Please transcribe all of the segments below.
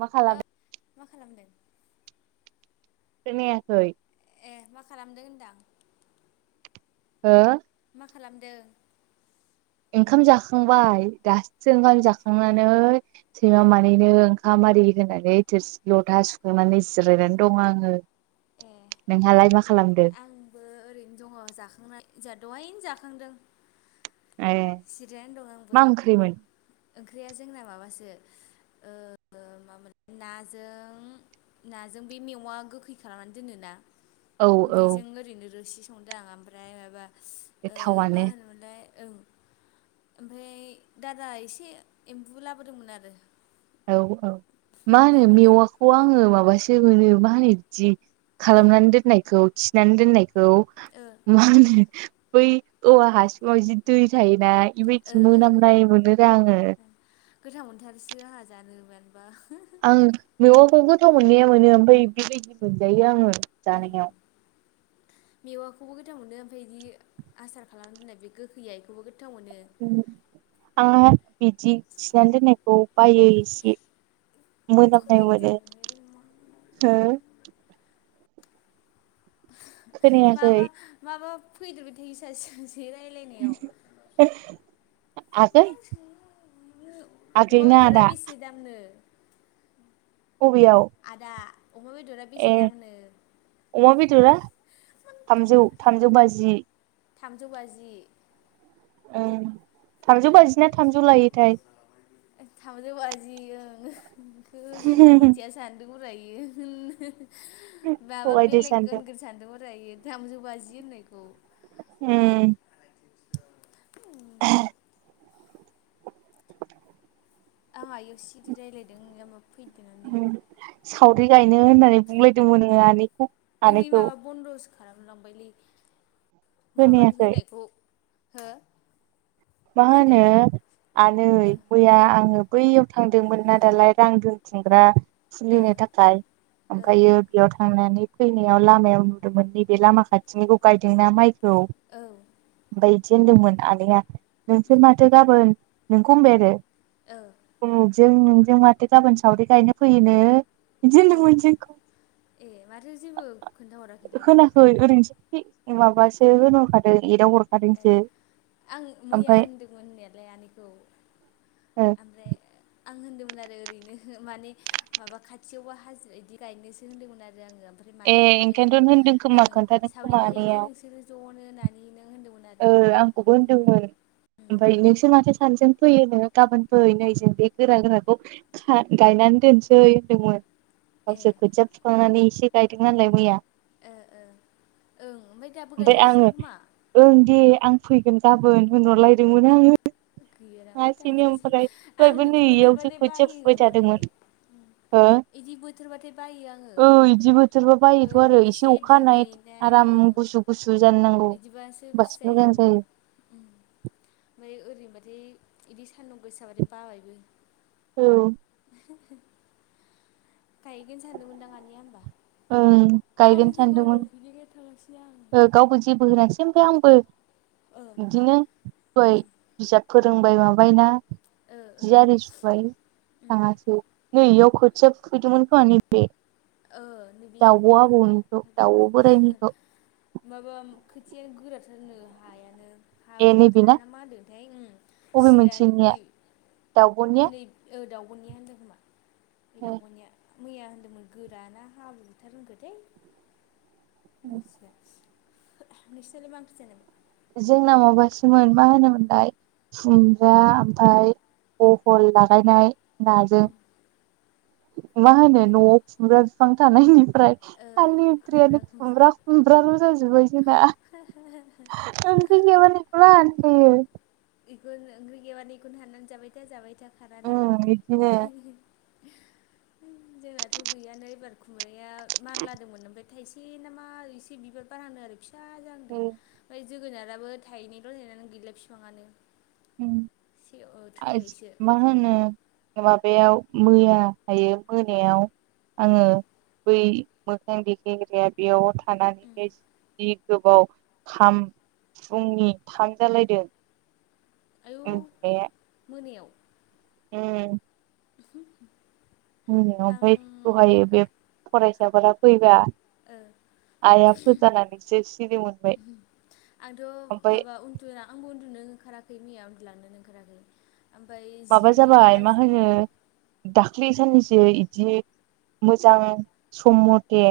मा खालाम ओ मा खालामदों? खोनायाखै। ए मा खालामदों होनदां? हो मा खालामदों? ओंखाम जाखांबाय दासो ओंखाम जाखांनानै सैमा ओ मानैनो हामारि होनानै थोरसि लथा सुखांनानै जिरायनानै दं आङो। ए नोंहालाय मा खालामदो? आंबो ओरैनो दङ जाखांना जा दहायनो जाखांदों। ए सिरियानो दं मा आंबो। ओंख्रिमोन ओंख्रिया जोंना माबासो ओ-मामोन नाजों नाजों बे मेवा गोखै खालामनानै दोनो ना। औ औ बेजों ओरैनो रोसि संदों आं ओमफ्राय माबा ओ- मा गोथावानो होनोमोनलाय ओं ओमफ्राय दादा एसे एम्बु लाबोदोंमोन आरो। औ-औ मा होनो बेखौनो मेवाखौ आङो माबासो मोनो मा होनो बिदि खालामनानै दोननायखौ थिनानै दोननायखौ ओ मा होनो बै औवा हासिङाव जि दै थायोना ओ बेबायदि ओ मोनामनाय मोनोरा आङो। गोथाव मोनथारसो आंहा जानो मोनोबा। [unintelligible] मेवाखौ गोथाव मोननाया मोनो ओमफ्राय बेबायदि मोनजायो आङो जानायाव। मेवाखौबो गोथाव मोनो ओमफ्राय बिदि आसार खालामनानै दोननाय बे गोखैया इखौबो गोथाव मोनो। [unintelligible] आंहा बिदि थिनानै दोननायखौ बायो एसे। मोनामनाय मोनो। हो खोनायाखै माबा-माबा फैदेरबाय थायो सासे-सासे रायलायनायाव। [unintelligible] आगै अमा आगैना बेदरा आदा बेसे दामनो? अबियाव? आदा अमा बेदरा बेसे ए दामनो अमा बेदरा थामजौ-थामजौ बाजि। थामजौ बाजि। थामजौ बाजिना थामजौ लायोथाय। थामजौ बाजि ओं खोब जोंखौ मिथिया सानदोंमोनरा इयो हो माबा थगायदो बेलेग सानदों होनगोन सानदोंमोनरा इयो थामजौ बाजि होननायखौ। ओम। [unintelligible] [inaudible] आंहा इयाव सिरि रायज्लायदों इहा माबा फैदोनानै उम सावरि गायनो होननानै बुंलायदोंमोन आङो आनैखौ। ओइबे आनैखौ माबा बन्दसो खालामलांबायलै माबानो खोनायाखै होनायखौ। हो। मा होनो आनै मैया आङो बैयाव थांदोंमोन ना दालाय रां दोनथुमग्रा ओ खुलिनो थाखाय ओ ओमफ्रायो बेयाव थांनानै फैनायाव लामायाव नुदोंमोन नैबे लामा खाथिनिखौ गायदोंना माइखौ। औ। ओमफ्राय बिदि होन्दोंमोन आनैया उम नोंसोर माथो गाबोन नोंखौ होनबाय आरो ओ जों नोंजों माथो गाबोन सावरि गायनो फैयोनो इदि ओ होनदोंमोन ए माथो जेबो खोन्थाहराखैलै जोंखौ आनैया होनाखै गाव ओरैनोसो थि माबासो होनहरखादों एदाव ए हरखादोंसो आं मैया होनदोंमोन होननायालाय आनैखौ औ [unintelligible] आं होनदोंमोन आरो ओरैनो माने माबा खाथियावबा हाजिरा बिदि गायनोसो होन्दोंमोन आरो आङो। ओमफ्राय ए मादैया होनबाय आरो ओंखायनोथ' होनदों खोमा ओ- खोन्थादों सावरि खोमा गाहैदो आनैया नोंसोरो ज'नो नानि नों होन्दोंमोन। ओ-आंखौबो होनदोंमोन। उम ओमफफ्राय नोंसो माथो सानैजों फैयो नोङो गाबोन फै नै जों बे गोरा गोराखौ गायनानै दोनसै होनदोंमोन। ए गावसोर खोथिया फुखांनानै एसे गायदों नालाय मैया ओ ओ ओं ओमफ्राय दाबो गायगासिनो खोमा? ओं दे आं फैगोन गाबोन होनहरलायदोंमोन आङो गैयो नामा हारसिंनो थांजायासै ओमफ्राय आं दहायबो बिदि नै इयावसो बोथोरबाथाय खोथिया बायो फुबाय ओमफ्राय थादोंमोन हो इदि बोथोरबाथाय बायो आङो औ इदि बोथोरबा बायोथ' ओं आरो एसे अखा हानाय दोमै आराम [unintelligible] गुसु गुसु जानो नांगौ बिदिबासो होमबासो गोसो मोजां जायो आंबो। उम ओमफ्राय ओरैनोबाथाय बिदि सान्दुं गोसाबाथाय बाबायबो। औ [unintelligible] गायगोन सानदोंमोनदां आनैआ होमबा ओं गायगोन आं जेबो सानदोंमोन होनहरफिनिखाय थांआसै आं। ओ गावबो जेबो होनसै ओमफ्राय आंबो ओ बिदिनो दहाय बिजाब फोरोंबाय माबायना ओ ओ जि आरि सुबाय उम थाङासै नै इयाव खोथिया फुफैदोंमोन खोमा नै बे ओ नैबे दावब' आबौनिखौ दाउब' बोराइनिखौ माबा खोथियानो गोराथारनो हायानो ए नैबेना हाब्रुथारना मा होनदोंथाय उम बबे मोनसेनिया सिलानिख्रुइ दाउब'निया नै ओ दावबनिया होनदों खोमा बे दाउबनिया मैया होनदोंमोन गोराना हाब्रुथार होनखोथाय मिथिला नोंसिनालाय मा ओंख्रि जानाय मोन? जोंना मबासोमोन मा होनोमोनलाय खुमब्रा ओमफ्राय बहल लागायनाय नाजों उम मा होनो न'आव गोथाव खुमब्रा बिफां थानायनिफ्राय ओ खालि ओंख्रियानो खुमब्रा खुमब्राल' जाजोब्बाय जोंना [unintelligible] ओंख्रि गैयाबानो इखौल' हानखायो इखौनो ओंख्रि गैयाबानो बेखौनो हाननानै जाबाय था जाबाय था खानानै उम बिदिनो जोंनाथ' गैयानो एबार खुमब्राया मान लादोंमोन ओमफ्राय थाइसे नामा एसे बिबार बारहांदों आरो फिसा जाहांदों। फाय जोगोनाराबो थाहनैल' नेनानै गैला बिफाङानो से ओ [unintelligible] थैबायसो मा होनो माबायाव मैया हायो मोनायाव उम आंङो बै मोखां देखेग्राया बेयाव उम थानानैनो जि गोबाव खाम फुंनि थाम जालायदों आयौ उन्दुनाया मोनायाव उम [unintelligible] [unintelligible] आं बे फरायसाफोरा फैबा ओ आइआ फोजानानैसो सिरि मोनबाय। आंथ' ओमफ्राय [unintelligible] आंबो उन्दुनो ओंखाराखै मैया उन्दुलांनोनो ओंखाराखै। ओमफ्राय माबा जिनै जाबाय मा बाजि होनो दाख्लै साननैसो बिदि मोजां सम मथे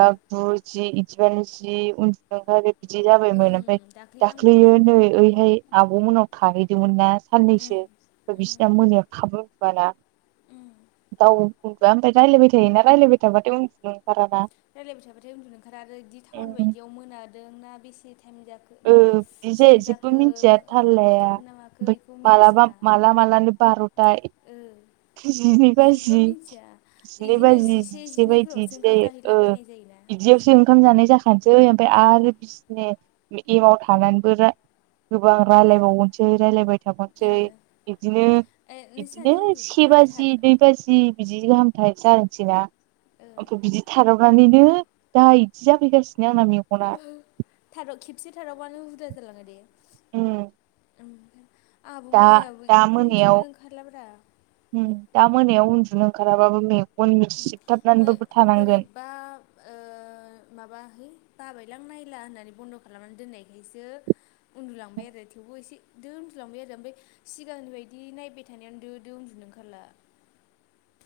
ओ बु जि बिदिबानो जि उन्दु ओंखारो बिदि ओं जाबायमोन ओमफ्राय दाख्लै आंबो दाख्लैयो इदिमोन नै ओइहाय आब' मोनाव थाहैदोंमोन ना उम साननैसो ओमफाय उम बिसिना मोनायाव थाबबो उनदुवाना उम [unintelligible] ओमफ्राय रायज्लायबाय थायोना राय्लायबाय थाबाथाय उनदुनो ओंखाराना रायलायबाय थाबाथाय उन्दुनो ओंखारा आरो बिदि टाउन बायदियाव मोनादों ना बेसे टाइम जाखो ओ माबा बिदि जायो सम जेबो जाखो मिथिया मो ओ थाल हर लाया थौखो ना माखो ओमफ्राय इखौ मालाबा मिनथिया माला मालानो बार'ता ओं जेबो मिथिया जिनै बिदिनो बाजि जिसे बायदि बिदि जिनैफोरावसो ओंखाम जायो ओ जाहैलाबायनाय जायोना। बिदियावसो बिसिना ओंखाम जानाय जाखानोसै ओमफ्राय उम आरो बिसोरनि एमाव थानानैबो गोबां उम रायजलायबावनोसै रायलायबाय थाबावनोसै ओ बिदिनो ए नोंसोर सानैजों बिदिनो उन्दु से माबा बाजि थाद दै [unintelligible] बिदि गाहामथाय जानोसैना ओ ओमफ्राय बिदि थादाव- नानैनो दा बिदि जाफैगासिनो आंना मेगना। थाद' खेबसे थादावबानो हुदा जालाङो दे। उम ओमफ्राय आंहाबो दा मैयाबो दा मोनायाव उन्दुनोनो ओंखारला ब्रा। उम दा मोनायाव उन्दुनो ओंखाराबाबो मेगन मिसिबथाबनानैबाबो थानांगोन। बा ओ माबा है बाबायलां नायला होननानै बन्द' खालामनानै दोननायखायसो। उन्दुलांबाय आरो थेवबो एसे दो उन्दुलांबाय आरो ओमफ्राय सिगांनि बायदि नायबाय थानायावनो दो दो उन्दुनो ओंखारला।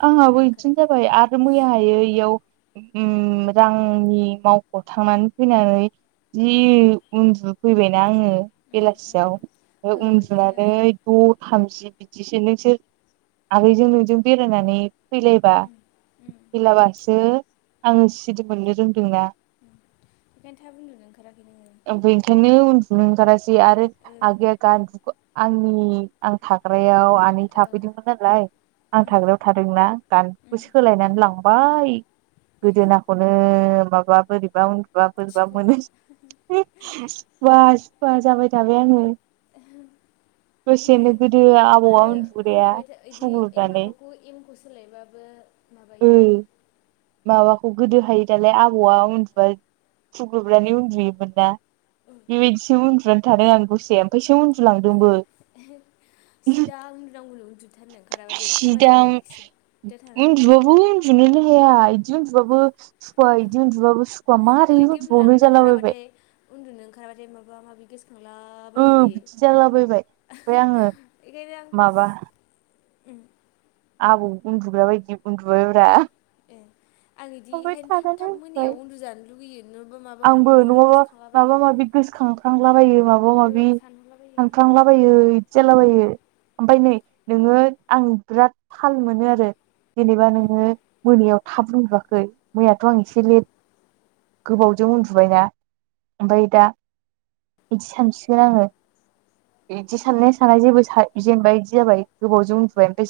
आंहाबो उन्दुनो बिदिनो ओंखाराखै जाबाय आरो मैया हायो इयाव उम रांनि मावख' थांनानै फैनानै जि उम उन्दुफैबायना आङो उम उम बेलासियाव। ओ ओमफ्राय बेखायनो उन्दुनानै द' थामजि बिदिसै नोंसोर आगैजों नोंजों बे- रायनानै फैलायबा उम उम बेलाबासो आङो सिरि मोननो रोंदोंना। उम बेखायनो उन्दुनो ओंखाराखै नोङो। बेनिखायनो उन्दुनो ओंखारासै आरो ओ आगैया गान्दुखो आंनि आं थाग्रायाव आनै औ थाफैदोंमोन नालाय। आं उम थाग्रायाव थादोंना गान्दुखौ उम सोलायनानै लांबाय। गोदोनाखौनो माबा बोरैबा उन्दुबा बोरैबा थिखुला मोनो। सुखुवा-सुखुवा जाबाय थाबाय आङो इदि दसेनो। गोदो आबौआ आरो उन्दुग्राया उन्दुबाय था इदि खुग्लुबनानै। माबाखौ एमखौ सोलायबाबो ओ माबायोना। माबाखौ गोदोहाय दालाय आबौआ उन्दुबा खुग्लुबनानै उन्दुयोमोन ना। ओ बेबायदिसो उन्दुनानै थादों आं दसे ओमफ्रायसो उन्दुलांदोंबो। [unintelligible] सिदा उन्दनांगौल' उन्दुथारनो खाराबा सिदा एखदमारे सिद्दा थानानै। उन्दुबाबो [unintelligible] इदि उन्दुबाबो। सुखुवा ओं इदि उन्दुबाबो सुखुवा ओमफ्राय मारै बिदि उन्दुबावनो उन्दुलांनो जालाबायबाय। ओंखाराबाथाय उन्दुनो ओंखारबाथाय माबा माबि गोसोखांला- ओ बायो दे बिदि जालाबायबाय ओमफ्राय आङो [unintelligible] बेखायनो आं माबा आबौ उन्दुग्रा बायदि उन्दुबायब्रा ए आं बिदि ओमफ्राय बेखायनो थाब थानानै थाब उन्दुबाय मोनायाव उन्दुजानो लुगैयो नङाबा माबा माबि आंबो माबा माबि नङाबा गोसोखांलाबायो माबा ओरैनो माबि गोसोखां फ्रांलाबायो माबा माबि सानब्लाबो सानखांला बायो जालाबायो ओमफ्राय नै नोङो आं बिराद थाल मोनो आरो जेनेबा ओं नोङो मोनायाव थाब उन्दुआखै मैयाथ' आं एसे ओं लेट गोबाव- बिजों उन्दुबायना ओमफ्राय दा बिदि सानसिगोन आङो। बिदि ओं साननाया साना जेबो सा जेनबाय बिदि जाबाय गोबावजों उन्दुबाय ओमफ्राय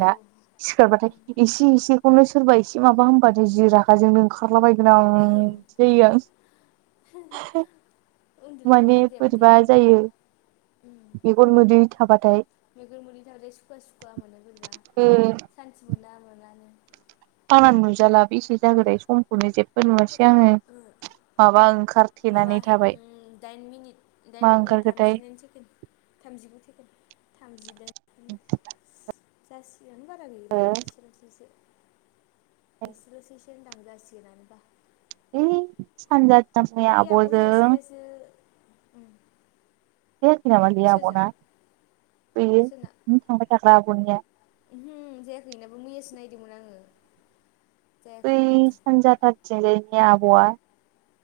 औ सिखारबाथाय इसे इसेखौनो सोरबा एसे माबा होनबाथाय जि रागाजोंनो ओंखारो। खारलाबायगोन आं [unintelligible] उन्दुनो माने मोजां जायाबाथाय बोरबा बिदिनो जायो मेगन मोदै थाबाथाय। मैगुन मोदैनि थाखायल सुखुा सुखुवा मोनो बोरबा सान्थि मोना मोनानो फाना नुजाला बे एसे जागोदाय समखौनो जेबो नुवासै आङो माबा ओंखार माबा दाइन मिनिट दाइन मा मिनिट ओंखारखोथाय थामजिदाइन सेकेणड थामजिगु थेकेन थामजिदाइन ससियानो बारा गैलानो इसोरसेस एसे होनदां जासिगोनानोबा ए सानजाथ ननि आब'ज जे अ जायाखै नामा बेै आब'ना फयो न थांबाय थाग्रा आब'निया ओमहो जायाखै बेनाबो मैयासो नायदोंमोन आङो बै जायाखै गैया सानजाथारथिंजायनि आब'आ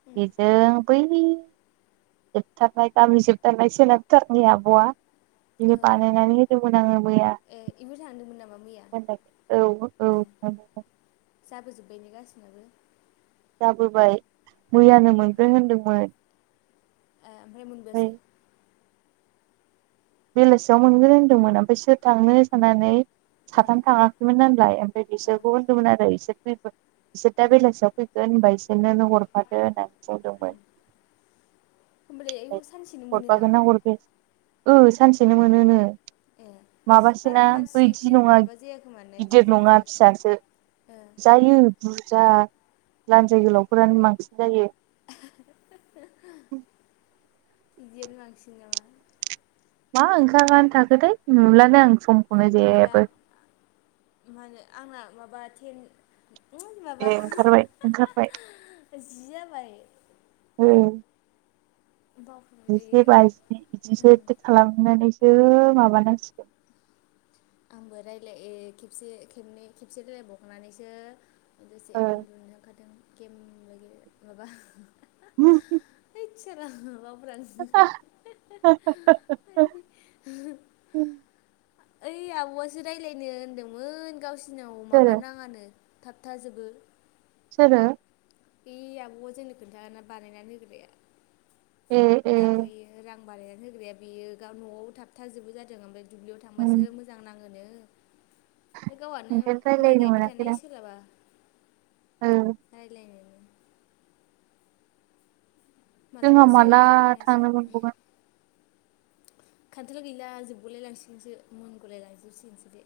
उम बेजों बै जोबथारनाय गामि जोबथारनाय सोनाबथारनि आब'आ ओ बिनो बानायनानै होदोंमोन आङो मैया ए बेबो थांदोंमोन नामा मैया औ औ ए जाबोजोब्बाय न गासिनाबबो जाबोबाय मैयानो उम मोनबायबाय होनदोंमोन ओमफ्राय मोनबोआसै बेलासियाव मोनगोन होनदोंमोन ओमफ्राय सोर थांनो सनानै ओ साथाम थाङाखै मोन नालाय ओमफ्राय औ बिसोरखौ होनदोंमोन आरो बिसोर फ बिसोर दा उम बेलासियाव फैगोन होनबा बिसोरनों हरफादो होननानै बुंदोंमोन होमबालाय आयौ सानसेनो मोनो नामा हरफागोनना हरफायासै ओ सानसेनो मोनो ए बारा मानसि नङा माबा जायाखै मान गिदिर बुरजा नङा जायाखै फिसासो ओ जायो बुरजा लान्जाय गोलावफोरानो बांसिन जायो [unintelligible] बिदियानो बांसिन नामा मा ओंखारानो थाखो दैे नुलानो आं सम नुला मा होनो आंना माबा टेन माबा ए ओंखारबाय ओंखारबाय जि जाबाय औ दा जिसे बाजि बिदिसो खालामनानैसो माबानांसिगोन आंबो रायज्लाय खेबसे खबनै खेबसे रायलाय बावखानानैसो गोसे ओ उनन्दुनो ओंखारदों गेम गेले माबा [unintelligible] [unintelligible] ओइ आब'आसो रायज्लायनो होनदोंमोन गावसिनाव सोरो माबा नाङानो थाबथाजोबो। सोरो बे आब'आ जोंनो खोन्थाना बानायनानै होग्राया। ए ए दाख्लैयो रां बारायनानै होग्राया बेयो न'आव थाबथाजोबो जादों ओमफ्राय दुब्लियाव थांबासो उम मोजां नाङोनो ओमफ्राय गावहाआनो ओंखायनो माइ रायलायनो गायबाय थानाय मोनाखैदां सोलाबा ओ रायज्लायनोनो। जोंहा मालाबासो माला थांनो रायलायनांसिगोन मोनबावगोन। खान्थाल' गैला जोबगलायलांसिगोनसो मोनगुलायलांजोबसिगोनसै दे।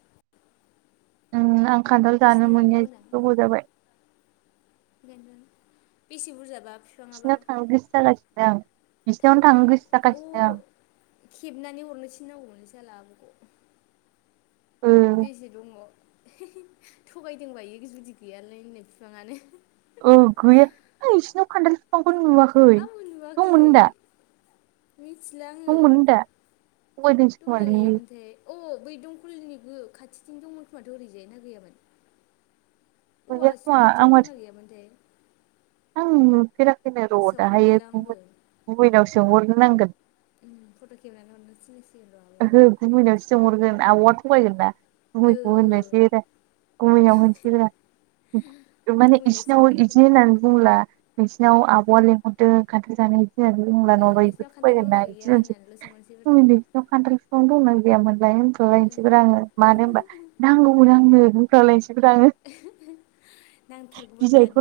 उम आं खान्थाल जानो इसिना मोनै जा आब'मोना गोबाव जाबाय। बेसे बुरजाबा। बिफाङाबा बिसिनाव थांनो गोसो जागासिनों बिसिनावनो थाइनै थांनो गोसो अ जागासिनो खेबनानै हरनो थिननागौमोनलै साला आब'खौ। ओ बेसेे दङ थगायदोंबा इ जुदि गैयालायनो बिफाङानो। औ गैया इसिनाव खान्थाल बिफांखौनो नुवाखै आंबो दंमोन नुवाखै होनदा मिथिला आङो दा थगायदोंसो दंना खोमालै गैयामोनथाय अ बै दंखलनि खाथिथि दंमोन खोमाथ' ओरैजाय ना गैयामोन। गैया औवासु खोमा आं खाथियाव दंना माथो गैयामोनथाय। आं नुफेराखैनो र' गोसोआवनो दाहाय गैला आंबो गुमैनाव सोंहरग्रोनांगोन। फट' खेबनानै हरनो थिननांसिगोन र'आबखौ। मोनायावसो सोंहरगोन आब'आ थगायगोन ना। ओ गुमैखौ ओ होननोसैरा गुमैनाव होननोसैरा माने गुबैनासो इसिनाव सोंहरनो इदि नागिरदों होननानै बुंला ओ नोंसिनाव आब'आ लेंहरदों खान्थाल जानो होनानै बुंला ओ नङाबा इदि नोंसिनाव खान्थाल थगायगोनना दंना इदि गैया होनसै होननानैल' सोंहरसैब्रा नोंसिनाव खान्थाल बिफां दंना गैयामोनलाय ओं होनफ्लायनोसै आङो मानो होमबा। नांगौमोन आंनो बुंफ्लायनोसै आङो नांथारगौमोन दा। बिलाइखौ